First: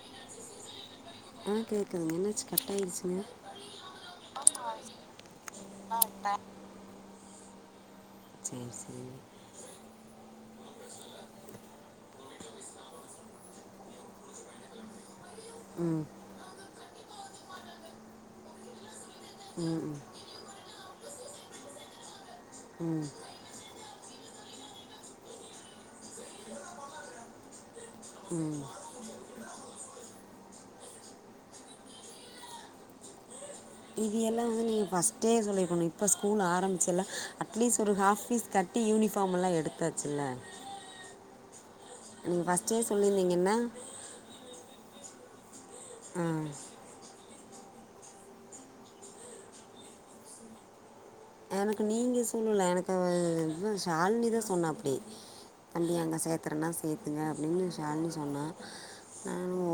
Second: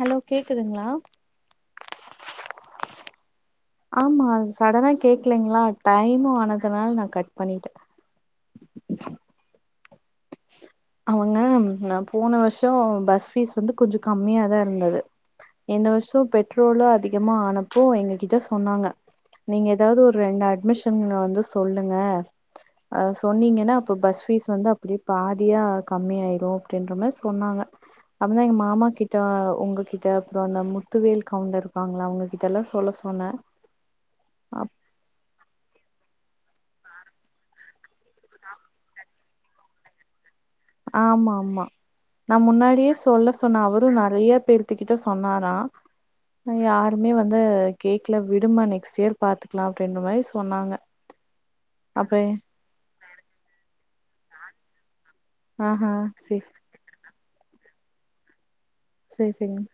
Hello கேக்குதுங்களா ஆ கேக்குதுங்க என்னாச்சி கட் ஆயிச்சி ங்க ஆமா சடனா கேக்கலைங்களா டைமு அதனால நா கட் பண்ணிட்டே சேரி சேரி அவுங்க நா போன வருஷோ பஸ் ஃபீஸ் வந்து கொஞ்சோ கம்மியாதா இருந்தது இந்த ம் வருஷோ பெட்ரோல அதி யம்மா ஆனப்போ எங்க கிட்ட சொன்னாங்க நீங்க ம் ஏதாவது ம். ஒரு ரெண்டு அட்மிஷன் வந் ந்து சொல்லுங்க அ சொன்னீங்கன்னா அப்ப பஸ் பீஸ் வந்து அப் இப்டி பாதியா கம்மிய ஆயிடும் அப்டின்ற மாரி சொன்னாங்க அப்புடுதா எங்க மாமா கிட்ட உங்க கிட் ட அப்ற அ அந்த முத்துவேல் கவுண்ட இருக்காங்களா அவங்க கிட்ட எல்லா சொல்ல சொன்னே இது எல்லா வந்து நீங்க பஸ்ட்டே சொல்லிருக்கணு இப்ப சொ ஸ்கூல் ஆரம்புச்சில அட்லீஸ்ட் ஒரு ஹாஃப் பீஸ் கட்டி யூனிஃபாம் எல்லா எடுத்தாச்சுல்ல ஆமா மா மா நா நீங்கள் ஃபஸ்ட்டே முன்னாடியே சொல்ல சொல்லியிருந்தீங்கன்னா சொன்ன அவரும் நெறைய பேர்துக்கிட்ட ஸ் சொன்னாரா ஆ அ யாருமே வந் து கேக்ல விடுமா நெக்ஸ்ட் இயர் பாத்துக்கலா அப்டின்ற மாரி சொன்னாங்க எனக்கு அப்ப நீங்க சொல்லுல எனக்கு அவ இது ஷால்னி இத சொன்னாப்பிடி ம் ஹும் சேப் அங்க அப்டின்னு ஷால்னி சொன்னா சேரி சேரிங்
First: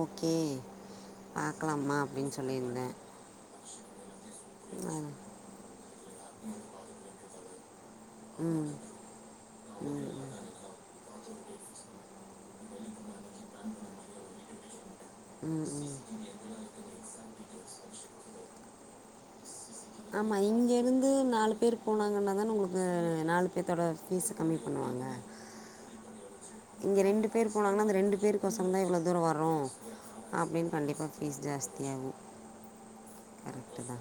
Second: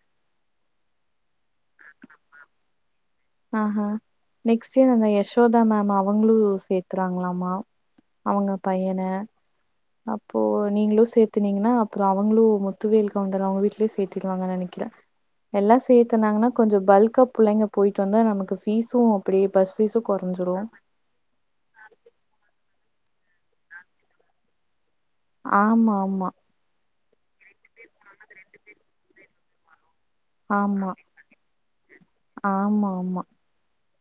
பாக்கலமா அப்டின் சொல்லிருந்தேன் ஆ ஹ நெக்ஸ்ட் இயர் அந்த யசோதா மேம் அவ் அவுங்ளு சேத்துறாங்ளாமா ஆ, அவுங்க ம் பையனை ம் அப்போ நீங்களு சேத்துனீங்கன்னா அப் அவுங்களு முத்துவேல் கவுண்டர் அவுங்க வீட்லயே சேத்திரு வாங்கனு நினைக்கிறேன் ம் எல்லா ம் சேத்துனாங்கன்னா கொஞ்ச பல்கா புள்ளைங்க டு வந்தா நமக்கு பீஸும் அப்டியே பஸ் ஃபீஸு ஆமா கொறஞ்சிரு இங்க இருந்து நாலு பேரு போனாங்கன்னா தான உங்களுக் அ நாலு பேத்தோட பீஸ் கம்மி பண்ணுவாங்க ஆ மா மா இங்க ரெண்டு பேர் போனாங்கான அந்த ரெண்டு ஒசரம் தா இவ்ள தூரம் வ ரும் அப்டின் ஆமா கண்டிப்பா பீஸ் ஜாஸ்தியாகும் ஆமா ஆமா கரட்டு தா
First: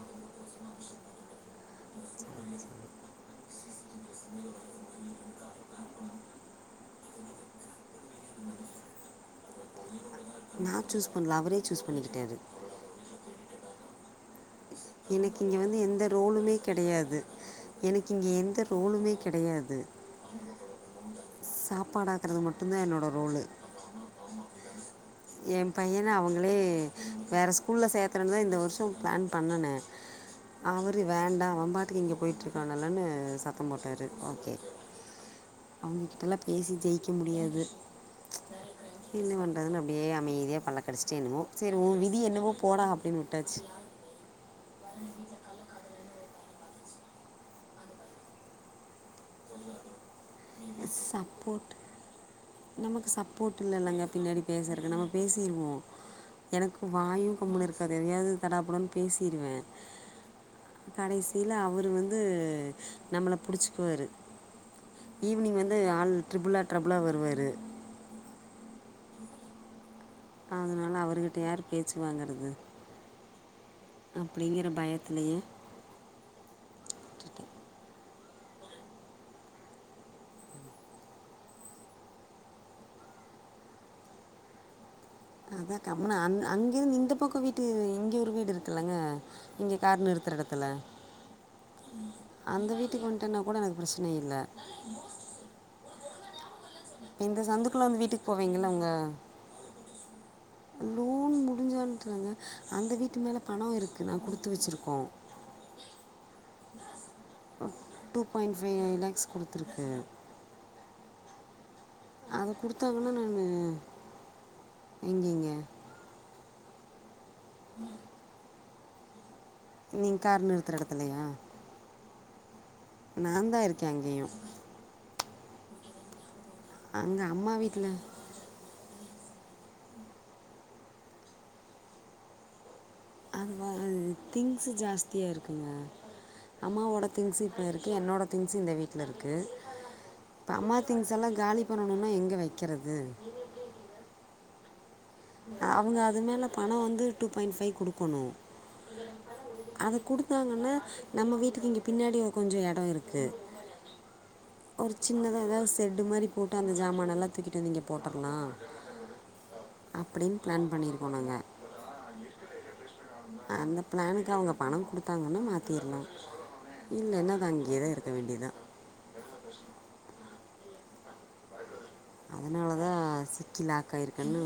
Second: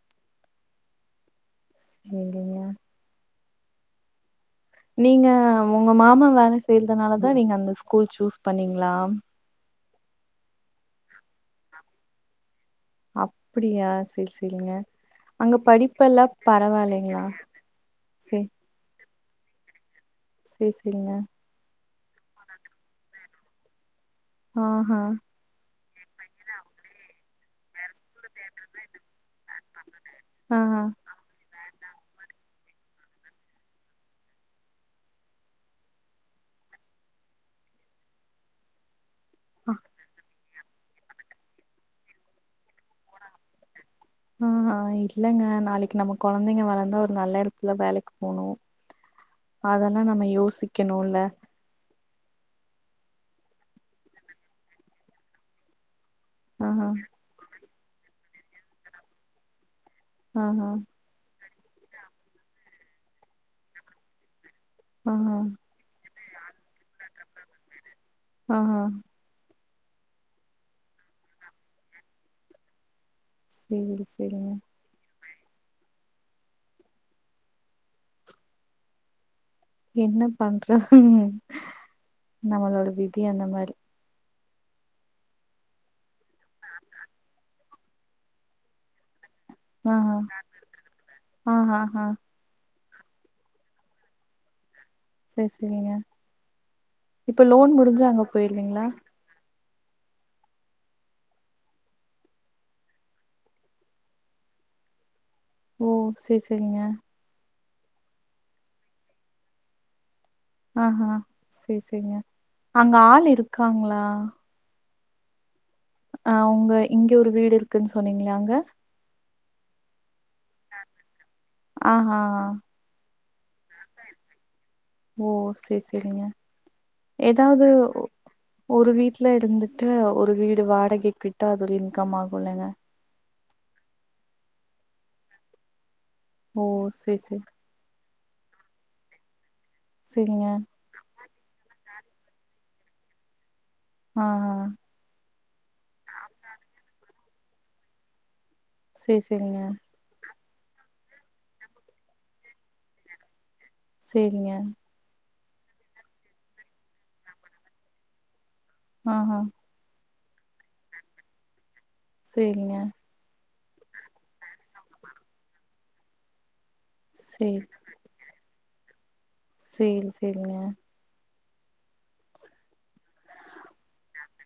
செரிங்க நீங்க உங்க மாமா வேலை செய்யறதுனாலதான் நீங்க அந்த ஸ்கூல் சூஸ் பண்ணீங்களா நான் சூஸ் பண்ணல அவரே சூஸ் பண்ணிக்கிட்டாரு அப்படியா சரி சரி எனக்கு இங்க வந்து எந்த ரோலுமே கிடையாது பரவாயில்லைங்களா எனக்கு இங்க எந்த ரோலுமே கிடையாது சேர் செரிங்க சாப்பாடாக்குறது மட்டும் தான் என்னோட ரோல் ஆஹ்ஹ பையனை அவங்களே வேறு ஸ்கூலில் சேர்த்துறேன்ன தான் இந்த வருஷம் பிளான் பண்ணேன் ஆஹா அவர் வேண்டாம் அவன் பா இங்க போயிட்டு இருக்கல்லனு சத்தம் போட்டாரு ஓகே அவங்ககிட்டல்லாம் பேசி ஜெயிக்க முடியாது என்ன பண்றதுன்ன அப்படியே அமைதியா பல்ல கடிச்சிட்டே என்னுவோம் சரி உன் விதி என்னவோ போடா அப்படின்னு விட்டாச்சு ஆஹ் ஆஹ் இல்லங்க நாளைக்கு நமக்கு குழந்தைங்க வளர்ந்தா ஒரு நல்ல இடத்துல வேலைக்கு போகணும் அதெல்லாம் நம்ம யோசி க்கணும் ல சப்போர்ட் நமக்கு சப்போ்ட் இல்லல்லங்க பின்னாடி பேசறக்கு நம்ம பேசிருவோம் ஆஹா எனக்கு வாயும் கம்முனு இருக்காது எதையாவது தடாப்புடன்னனு பேசிடுவேன் ஆஹ் ஆஹ இல்ல அவரு வந்து நம்மள புடிச்சுக்குவாரு ஆஹ ஆள் ட்ரிபிளா டபிளா வருவாரு ஆஹ் அதனால அவர்கிட்ட யார் பேச்சுவாங்கறது சேரி சேரிங்க அப்படிங்கற பயத்துலையே என்ன பண்றது நம்மளோட விதி அந்த மாதிரி அதான் கம்முனு அண்ண அங்க இருந்து இந்த பக்க வீட்டு வீட்டு இங்க ஒரு வீடு இருக்குலங்க இங்க கார் ஆஹா நிறுத்துற இடத்துல ஆஹா ஆஹா அந்த வீட்டு வெட்டி கொண்டேனா கூட எனக்கு பிரச்சனை இல்லை சே சேரிங்கா இந்த சந்துக்குள்ள வந்து வீட்டுக்கு போவீங்கள உங்க லோன் முடிஞ்சோனதான அந்த வீட்டு மேல பணோ இருக்கு நா குடுத்து வச்சிருக்கோ ஓ சே சேரிங்க டூ பாயிண்ட் ஃபை லேக்ஸ் குடுத்துருக்கு அஹ் சே சேரிங்க அங்க ஆள் இருக்காங்களா எங்கிங்க அவுங்க இங்க இங்க ஒரு வீடு இருக்குன்னு சொன்னீங்ளே அங்க நீ கார் நிறுத்துற எடத்துலையா ஆ நா தான் இருக்கே அங்கியு ஓ சே சேரிங்க அங்கே அம்மா ஏதாவது வீட்டில் ஒரு வீட்ல ட்ல இருந்துட்டு ஒரு வீடு வாடகைக்கு விட்டா அது ஒரு இன்கம் ஆகுல்லங்க அந்வ திங்க்ஸ் ஜாஸ்தியா இருக்குங்க ஓ அம்மாவோட சேரி திங்ஸ் சேரி இப்ப இருக்கு என்னோட திங்ஸு இந்த வீட்ல இருக்கு சேரிங்க இப்ப அம்மா திங்க்ஸ் எல்லா காலி பண்ணனு ன்னுனா எங்க வைக்கிறது ஆ ஆ அவுங்க அது மேல பணோ வந்து டூ பாயிண்ட் ஃபைவ் குடுக்கணு சே சேரிங்க இருக்காங்கன்னா நம்ம வீட்டுக்கு இங்க பின்னாடி ஒரு கொஞ்சோ எடோ இருக்கு சேரிங்க ஏதாது செட்டு மாரி போட்டு அந்த சாமானன்ல்லா தூக்கிட்டு வந்த நீங்க போட்டுடலா ஆ ஆஹ அப்பிடின் பிளான் பண்ணியிருக்கோ நாங்க சேரிங்க அந்த பிளானுக்கு அவுங்க பணம் குடுத்தாங்கன்னா மாத்திரலா இல்லன்னா அது சேரி அங்கேயேதா இருக்க வேண்டியதா சேரி சேரிங்க அதனாலதா சிக்கிலாக்க ஆயிருக்குன்னு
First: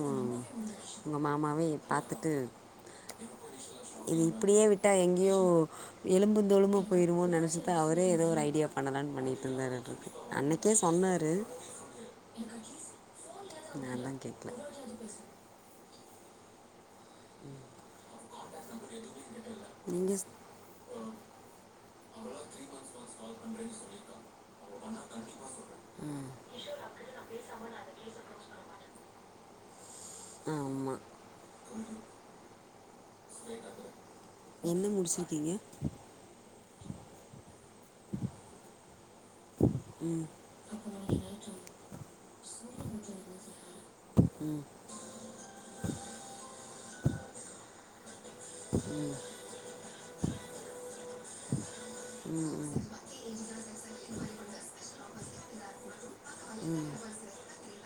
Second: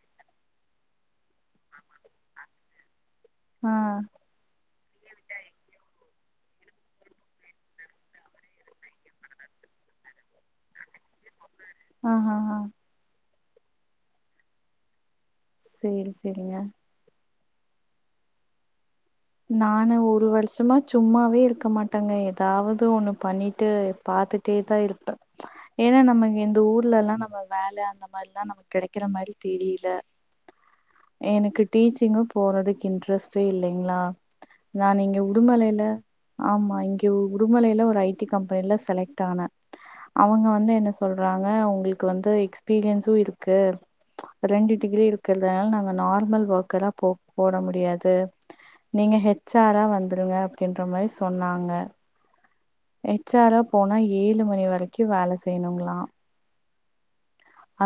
உங்க மாமாவே பாத்துட்டு ஆ இது இப்பிடியே விட் விட்டா எங்கேயோ எலும்பு தோலும்ம போயிருமோ நெனச்சிட்டு அவரே ஏதோ ஒரு ஐடியா பண்ணலானு பண்ணிகிட்டு இருந்தாட்ருக்கு அன்னைக்கே சொன்னாரு ஆஹாஹா நால்லா கேக்கல சேரி சேரிங்கா [unintelligible] நானு நீங்கள் ஒரு வருஷமா சும்மாவே இருக்க மாட்டேங்க ஏதாவது ஒன்னு பண்ணிட்டு பாத்துட்டே தா இருப்பே ஏன்னா நம்ம இந்த ஊர்ல எல்லா நம்ம வேல அந்த மாரி எல்லா நமக்கு கெடை க்கிற மாரி தெரியல ஆமாம் எனக்கு டீச்சிங்கு போறதுக்கு இன்ட்ரெஸ்டே இல்லைங்ளா என்ன நான் இங்க முடிச்சிருக்கீங்க உடுமலையில ஆமா இங்க உடுமலையில ஒரு ஐ டி கம்பெனியில செலக்ட் ஆனே அவுங்க வந்து என்ன சொல்றாங்க ஒங்களுக்கு வந்து எக்ஸ்பீரியன்ஸு இருக்கு ரெண்டு டிகிரி இருக்குறதுனால நாங்க நார்மல் ஒர்க்கரா எல்லா போ போட முடியாது [inaudible] நீங்க ஹெச் ஆரா வந்துருங்க அப்டின்ற மாரி சொன்னாங்க ம்ம் ஹெச் ஆரா போனா ஏழு மணி வரைக்கு வேல செய்யணுங்ளா உம்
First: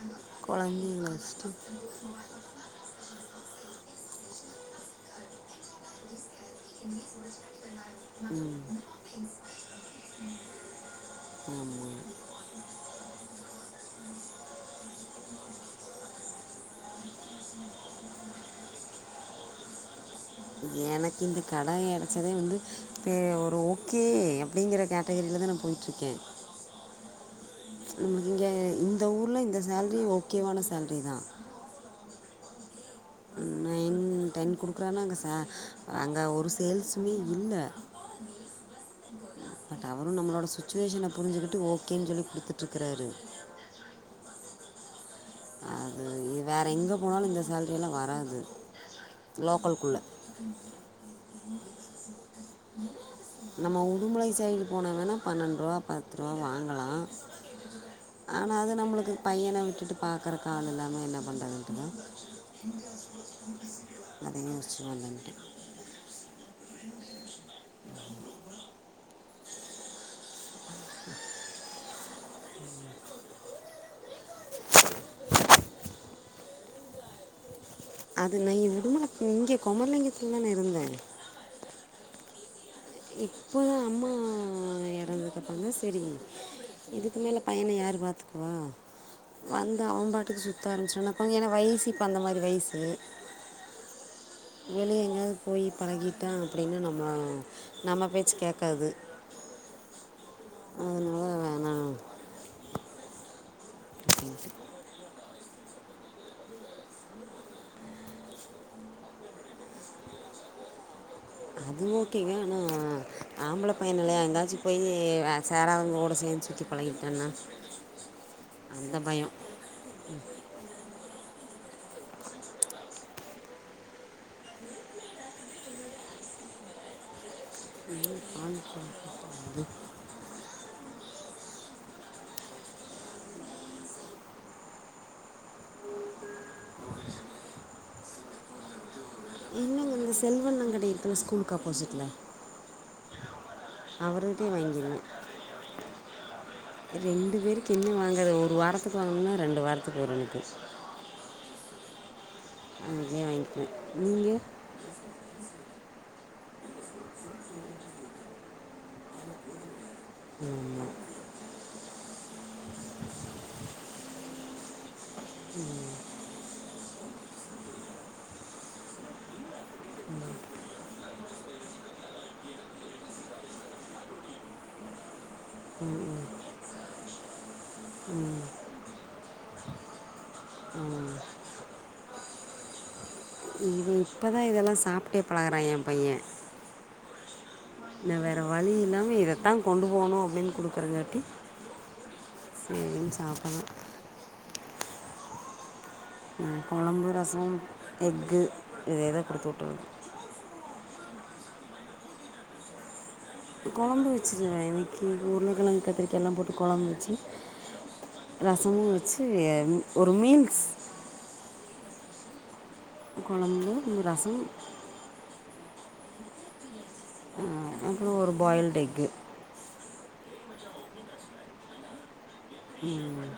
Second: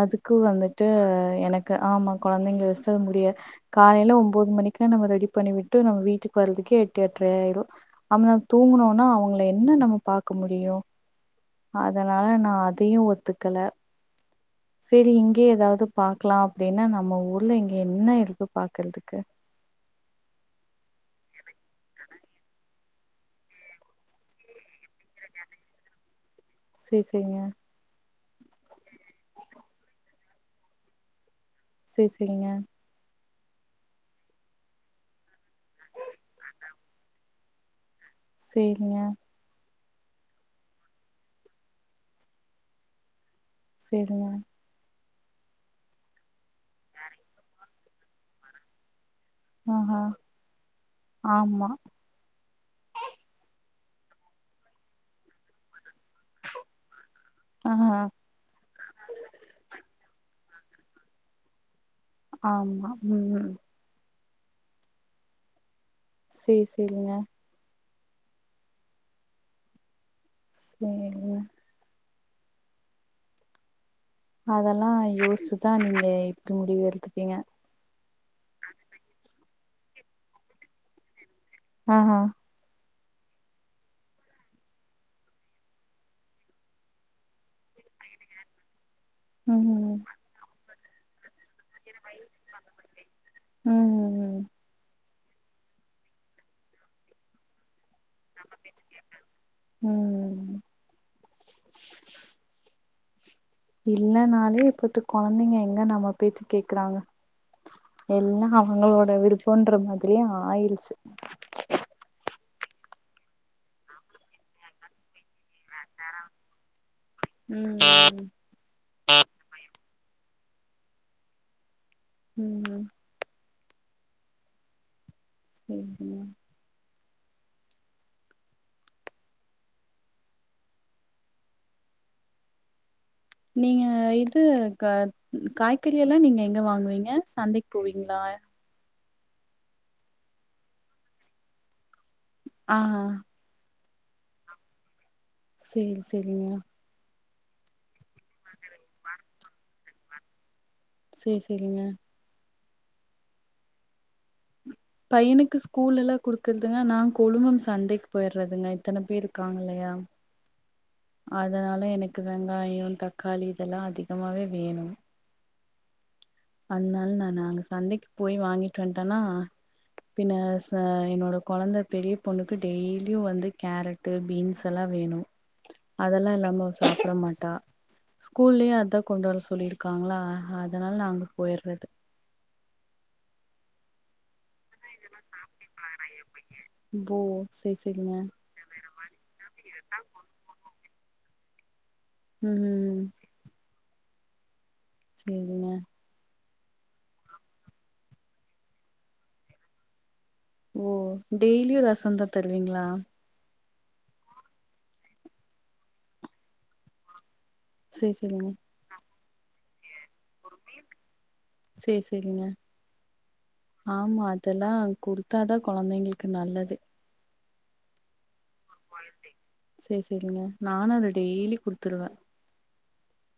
அதுக்கு வந்துட்டு எனக்கு ஆமா கொழந்தைங்க வச்சுட்டு முடியாது காலேல ஒம்போது மணிக்குல்லா நம்ம ரெடி பண்ணி விட்டு நம்ம வீட்டுக்கு வற்துக்கே எட்டு எட்றை ஆயிரு நம்ம தூங்குனோனா அவுங்கள என்ன நம்ம பாக்க முடியு ஆமாம் அதனால நா அதயு ஒத்துக்கல சேரி இங்கேயே ஏதாவது பாக்கலா அப்டின்னா நம்ம ஊர்ல இங்க என்ன இருக்கு பாக்குறதுக்கு எனக்கு இந்த கடே அடைச்சதே வந்து ஒகே ஒரு ஓகே அப்டிங்ற கேட்டகிரியில தா நா போய்ட்டுருக்கே சேரி சேரிங்க ந இங்க இந்த ஊர்ல் இந்த சேல்ரி ஓகேவான சேல்ரி தா சரிங்க நைன் டென் குடுக்குறானாங்க ச அங்க ஒரு சேல்ஸ்மே இல்ல சேரிங்க பட் அவரு நம்மளோடய சுட்டுவேஷன புரிஞ்சுக்கிட்டு ஓகேன்னு சொல்லி குடுத்துட்டு இருக்காரு சேரிங்க அது இது வேற எங்க போனாலு இந்த சேலரில்லா வராது லோக்கல்குள்ள ஆஹா ஆமா நம்ம உடுமுலை சைடு போன தான பன்னெண் ரூபா பத்த பத்து ரூபா வாங்கலா ஆஹா ஆனா அது நம்மளுக்கு பையன விட்டுட்டு பக்கறக்கு ஆள் இல்லாம என்ன பண்ணுறதுன்டுதா ஆம்மா ம் அதயு முடுச்சு வந்து வந்துட்டே சே சரிங்க சேரிங்க ம் அதெல்லா யோஸ்சு தா நீங்க இப்டி முடிவு எடுத்துக்கீங்க அது நா உடுமல இங்க குமரலிங்கத்துல தானே இருந்தேன் ஆ ஹும் இப்போதா அம்மா இறந்த அப்றந்தான் சரி இதுக்கு மேலே பையன யார் பாத்துக்குவா வந்து ம் அவன் பாட்டுக்கு சுத் தோனுச்சுனா அப்போ என வய்சி இப்ப அந்த மாரி வய்சு ம் வெளிய எங்கயாது போயி பழகிட்டான் அப்டின்னா நம்மோ நம்ம பேச்சு கேக்காது ம் அதுனால வேனா இல்லனாலே பட்டு கொழந்தைங்க எங்க நம்ம போச்சு கேக்றாங்க எல்லா அவங்களோட விருப்பன்ற மாதிரியே ஆயிருச்சு ம் ம் ஆம்பள பையன் இல்லயா எங்காச்சு போயி சோராதவங்க கூட சேந்து சுத்தி பழகிட்டான்னா ம் அந்த பயோம் ம் ம் ம் [unintelligible] நீ பான் பாத்து [unintelligible] நீங்க இது க காய்கறி எல்லா நீங்க எங்க வாங்குவீங்க சந்தைக் போவீங்ளா இல்லங்க இந்த செல்வ அண்ணே கட இருக்குல ஸ்கூலுக்கு அப்போசிட்ல ஆ அவுரு கிட்டே வாங்கிருவே சேல் சேலிங்க ரெண்டு பேருக்கு என்ன வாங்குற ஒரு வாரத்துக்கு வாங்னா ரெண்டு வாரத்துக்கு வரும் எனக்கு சேர் சேரிங்க அங்க பேய் வாங்கிவே நீங்க பையனுக்கு ஸ்கூல்ல எல்லா குடுக்குறதுங்க நா கொழுமம் சந்தைக்கு போயிடுறதுங்க இத்தன பேர் இருக்காங்க இல்லயா ம் ம் அதுனால எனக்கு வெங்காயோ தக்காளி இதெல்லா அதிகமாவே வேணும் ம் அதுனால நானு நாங்க சந்தைக்கு போயி வாங்கிட்டு வன்டனா பின்ன‌ ச என்னோட கொழந்த பெரிய பொண்ணுக்கு டெய்லியும் வந்து கேரட்டு பீன்ஸல்லா வேணும் அதெல்லா இல்லாம அவ சாப்ட மாட்டா ஸ்கூல்லயே அதா கொண்டு வர சொல்லிருக்காங்ளா அதுனால நா அங்க போயிர்றது இப்ப தா இதல்லா சாப் டே பழகுறா எ பைய ம் போ சேரி இன்ன சேரிங்க வேற வழி இல்லாம இதத்தா கொண்டு போனு அப்டின் குடு க்குறங்காட்டி ம் ம் ம் சேரின் சாப்பர்றா சேரிங்க அ கொழம்பு ரசம் எக்கு இத இத குடுத்து வுட்டுறது ஓ டெய்லியு ரசந்தா தருவிங்ளா? கொழம்பு வச்சுருவே இன்னக்கி உருளகெழங்கு கத்தரிக்காலாம் போட்டு கொழம்பு வச்சு சேர் செரிங்க ச்சு ஒரு மீல்ஸ் சேர் சரிங்க குழம்பு ஆமா ரசம் அதெல்லா குடுத்தாதா கொழந்தைங்கள்க்கு நல்லது ஆ அப்புறொ ஒரு பாயில் டெக்கு சேர் செரிங்க நானு அத டெய்லி குடுத்துருவ ம்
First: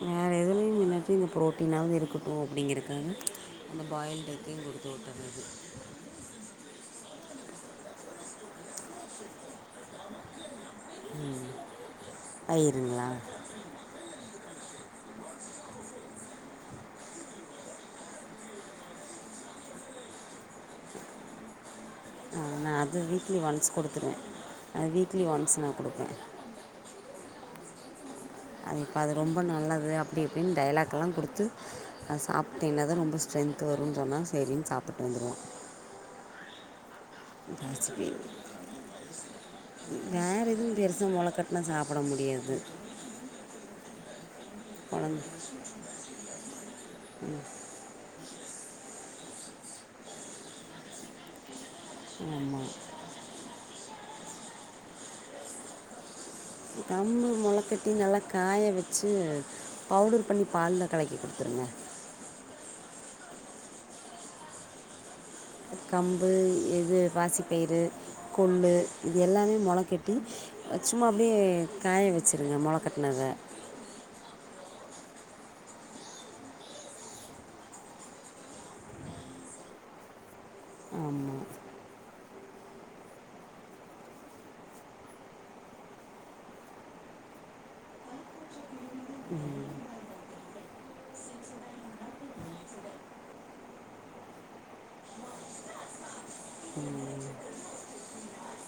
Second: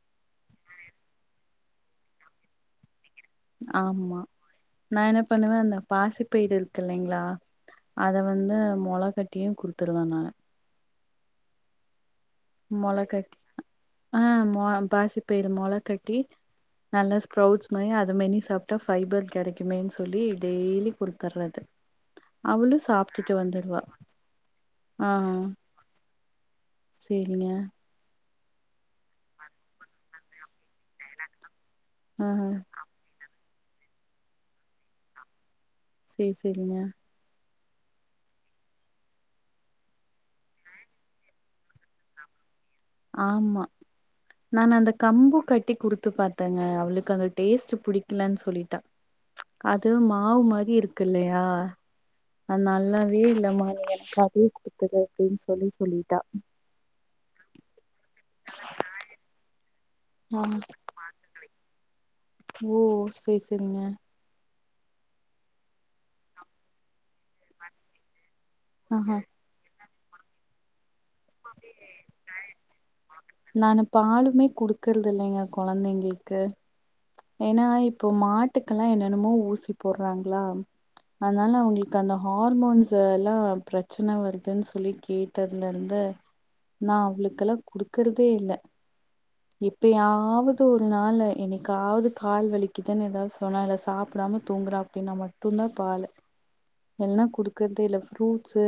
வேறு எதுலயும் இல்லாட்டி இந்த ப்ரோடீனாவ்து இருக்கட்டு அப்டிங்கிறக்காக ஆமா நா என்ன பண்ணுவ அந்த பாசிபயிறு இருக்கில்லைங்ளா அத வந்து மொளகட்டியு குடுத்திருவ நானு ம் மொளக்கட்டி அ ஆமா மா பாசிப்பயிறு மொள கட்டி நல்ல ஸ்ப்ரவுட்ஸ் மாரி அத மென்னி சாப்டா ஃபைபர் கெடைக்குமேன் சொல்லி டெய்லி குடுத்தர்றது ஆ நா அது வீக்லி ஒன்ஸ் குடுத்துருவ அது ஆ வீக்லி ஒன்ஸ் நா குடுப்பே சேரிங்க அது இப்ப அது ரொம்ப நல்லது அப்டி இப்டின் டைலாக்குலா குடுத்து அது ஆ சாப்டின்னதா ரொம்ப ஸ்ட்ரென்து வருன் சொன்னா சேரின் சாப்புட்டு வந்துருவா சேர் சேரிங்க பாசிப்பயிறு வேற எதுவு பெருசா மொளகட்னா சாப்புட முடியாது ஆமா நானு அந்த குழந்தை கம்பு கட்டி குடுத்து பாத்தங்க அவுளுக்கு அத டேஸ்ட்டு புடி இல்லன் சொல்லிட்டா அது மாவு மாரி இருக்குல்லயா அது ஆமாம் நல்லாவே இல்ல மாவ் வு எனக்கு அதுவே குடுத்துரு அப்டின் சொல்லி சொல்லிட்டா கம்பு மொளக்கட்டி நல்லா காய வெச்சு பவுடர் ஆ பண்ணி பால்ல கலக்கி குடுத்துருங்க ஓ சேர் சேரிங்க கம்பு எது பாசிப்பயிரு கொல்லு இது ஆஹா எல்லாமே மொள கெட் த்து அத் சும்மா அப்டியே காய வெச்சுருங்க மொள கட்னத இருக்குறது இல்லைங்க கொழந்தைங்களுக்கு ஏன்னா இப்போ மாட்டுக்கெல்லா என்னென்னமோ ஊசி போடுறாங்களா ஆமாம் அதனால அவங்களுக்கு அந்த ஹார்மோன்ஸ் எல்லாம் பிரச்சன வருதுன் சொல்லி கேட்டதுல இருந்து நா அவளுக்கெல்லா குடுக்கறதே இல்ல எப்பயாவது ஒரு நாளு என்னைக்காவது கால் வலிக்குதன் எதாவது சொன்னா இல்ல சாப்புடாம தூங்குறா அப்டின்னா மட்டுந்தா பாலு இல்லன்னா குடுக்குறதே இல்ல ஃப்ரூட்ஸு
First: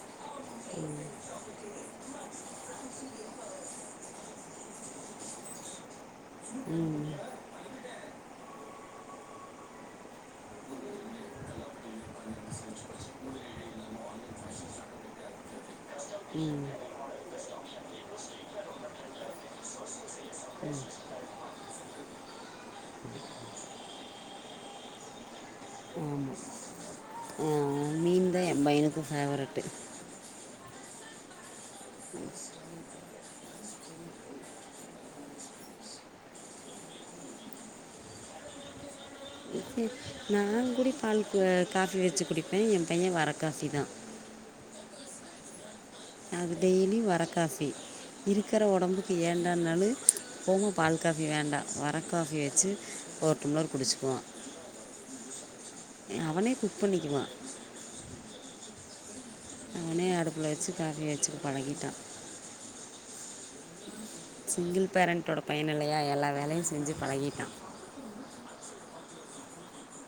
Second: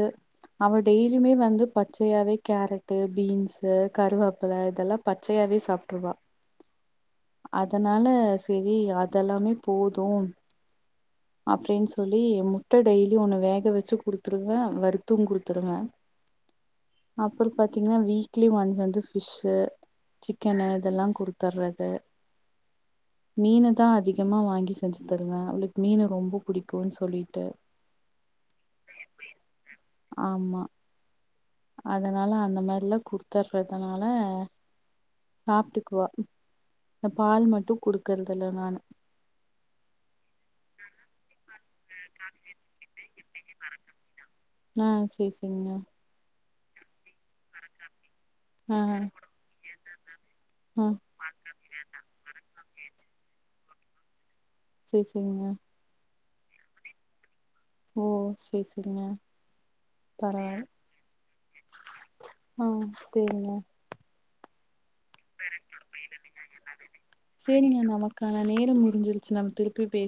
அவ டெய்லியுமே வந்து பச்சையாவே கேரட்டு பீன்ஸு கருவேப்புள்ள இதெல்லா பச் பச்சையாவே சாப்ட்ருவா அதனால சேரி அதெல்லாமே போதும் அப்டின் சொல்லி முட்ட டெய்லி ஒண்ணு வேக வெச்சு குடுத்துருவ வறுத்தும் குடுத்துருவ அப்புறோ பாத்தீங்கன்னா வீக்லி ஒன்ஸ் வந்து ஃபிஷ்ஷு சிக்கனு இதெல்லா கொடுத்தர்றது மீனதா அதிகமா வாங்கி செஞ்சு தருவ அவளுக்கு மீனு ரொம்போ புடிக்குன் சொல்லிட்டு ந்தா எம் பையனுக்கு ஃபேவரட்டு ஆமா அதனால அந்த மாதிரில்லா குடுத்தர்றதுனால சாப்ட்டுக்குவா இந்த பால் மட்டு குடுக்கறதல்ல நானு ம் நாங் கூடி பால் க காஃபி வெச்சு குடிப்பே எம் பைய வரக் காஃபிதா ஆ சேர் சேரிங்க அது டெய்லி வரக்காஃபி இருக்குற ஆ ஒடம்புக்கு ஏண்டா நாலு போங்கும் ஆ பால் காஃபி வேண்டா வர காஃபி வெச்சு ஒரு டம்ளர் குடுச்சுக்குவா சேர் சேரிங்க அவனே குக் பண்ணிக்குவா ஓ சேர் சேரிங்க அவனே அடுப்புல பரவால்ல வெச்சு காபி வெச்சுக்க பழகிட்டா ஆ சேரிங்க சிங்கில் பேரண்ட்டோட பையன் இல்லையா எல்லா வேலையு செஞ்சு பழகிட்டா முடுஞ்சுருச்சு நம் திருப்பி பேஸ்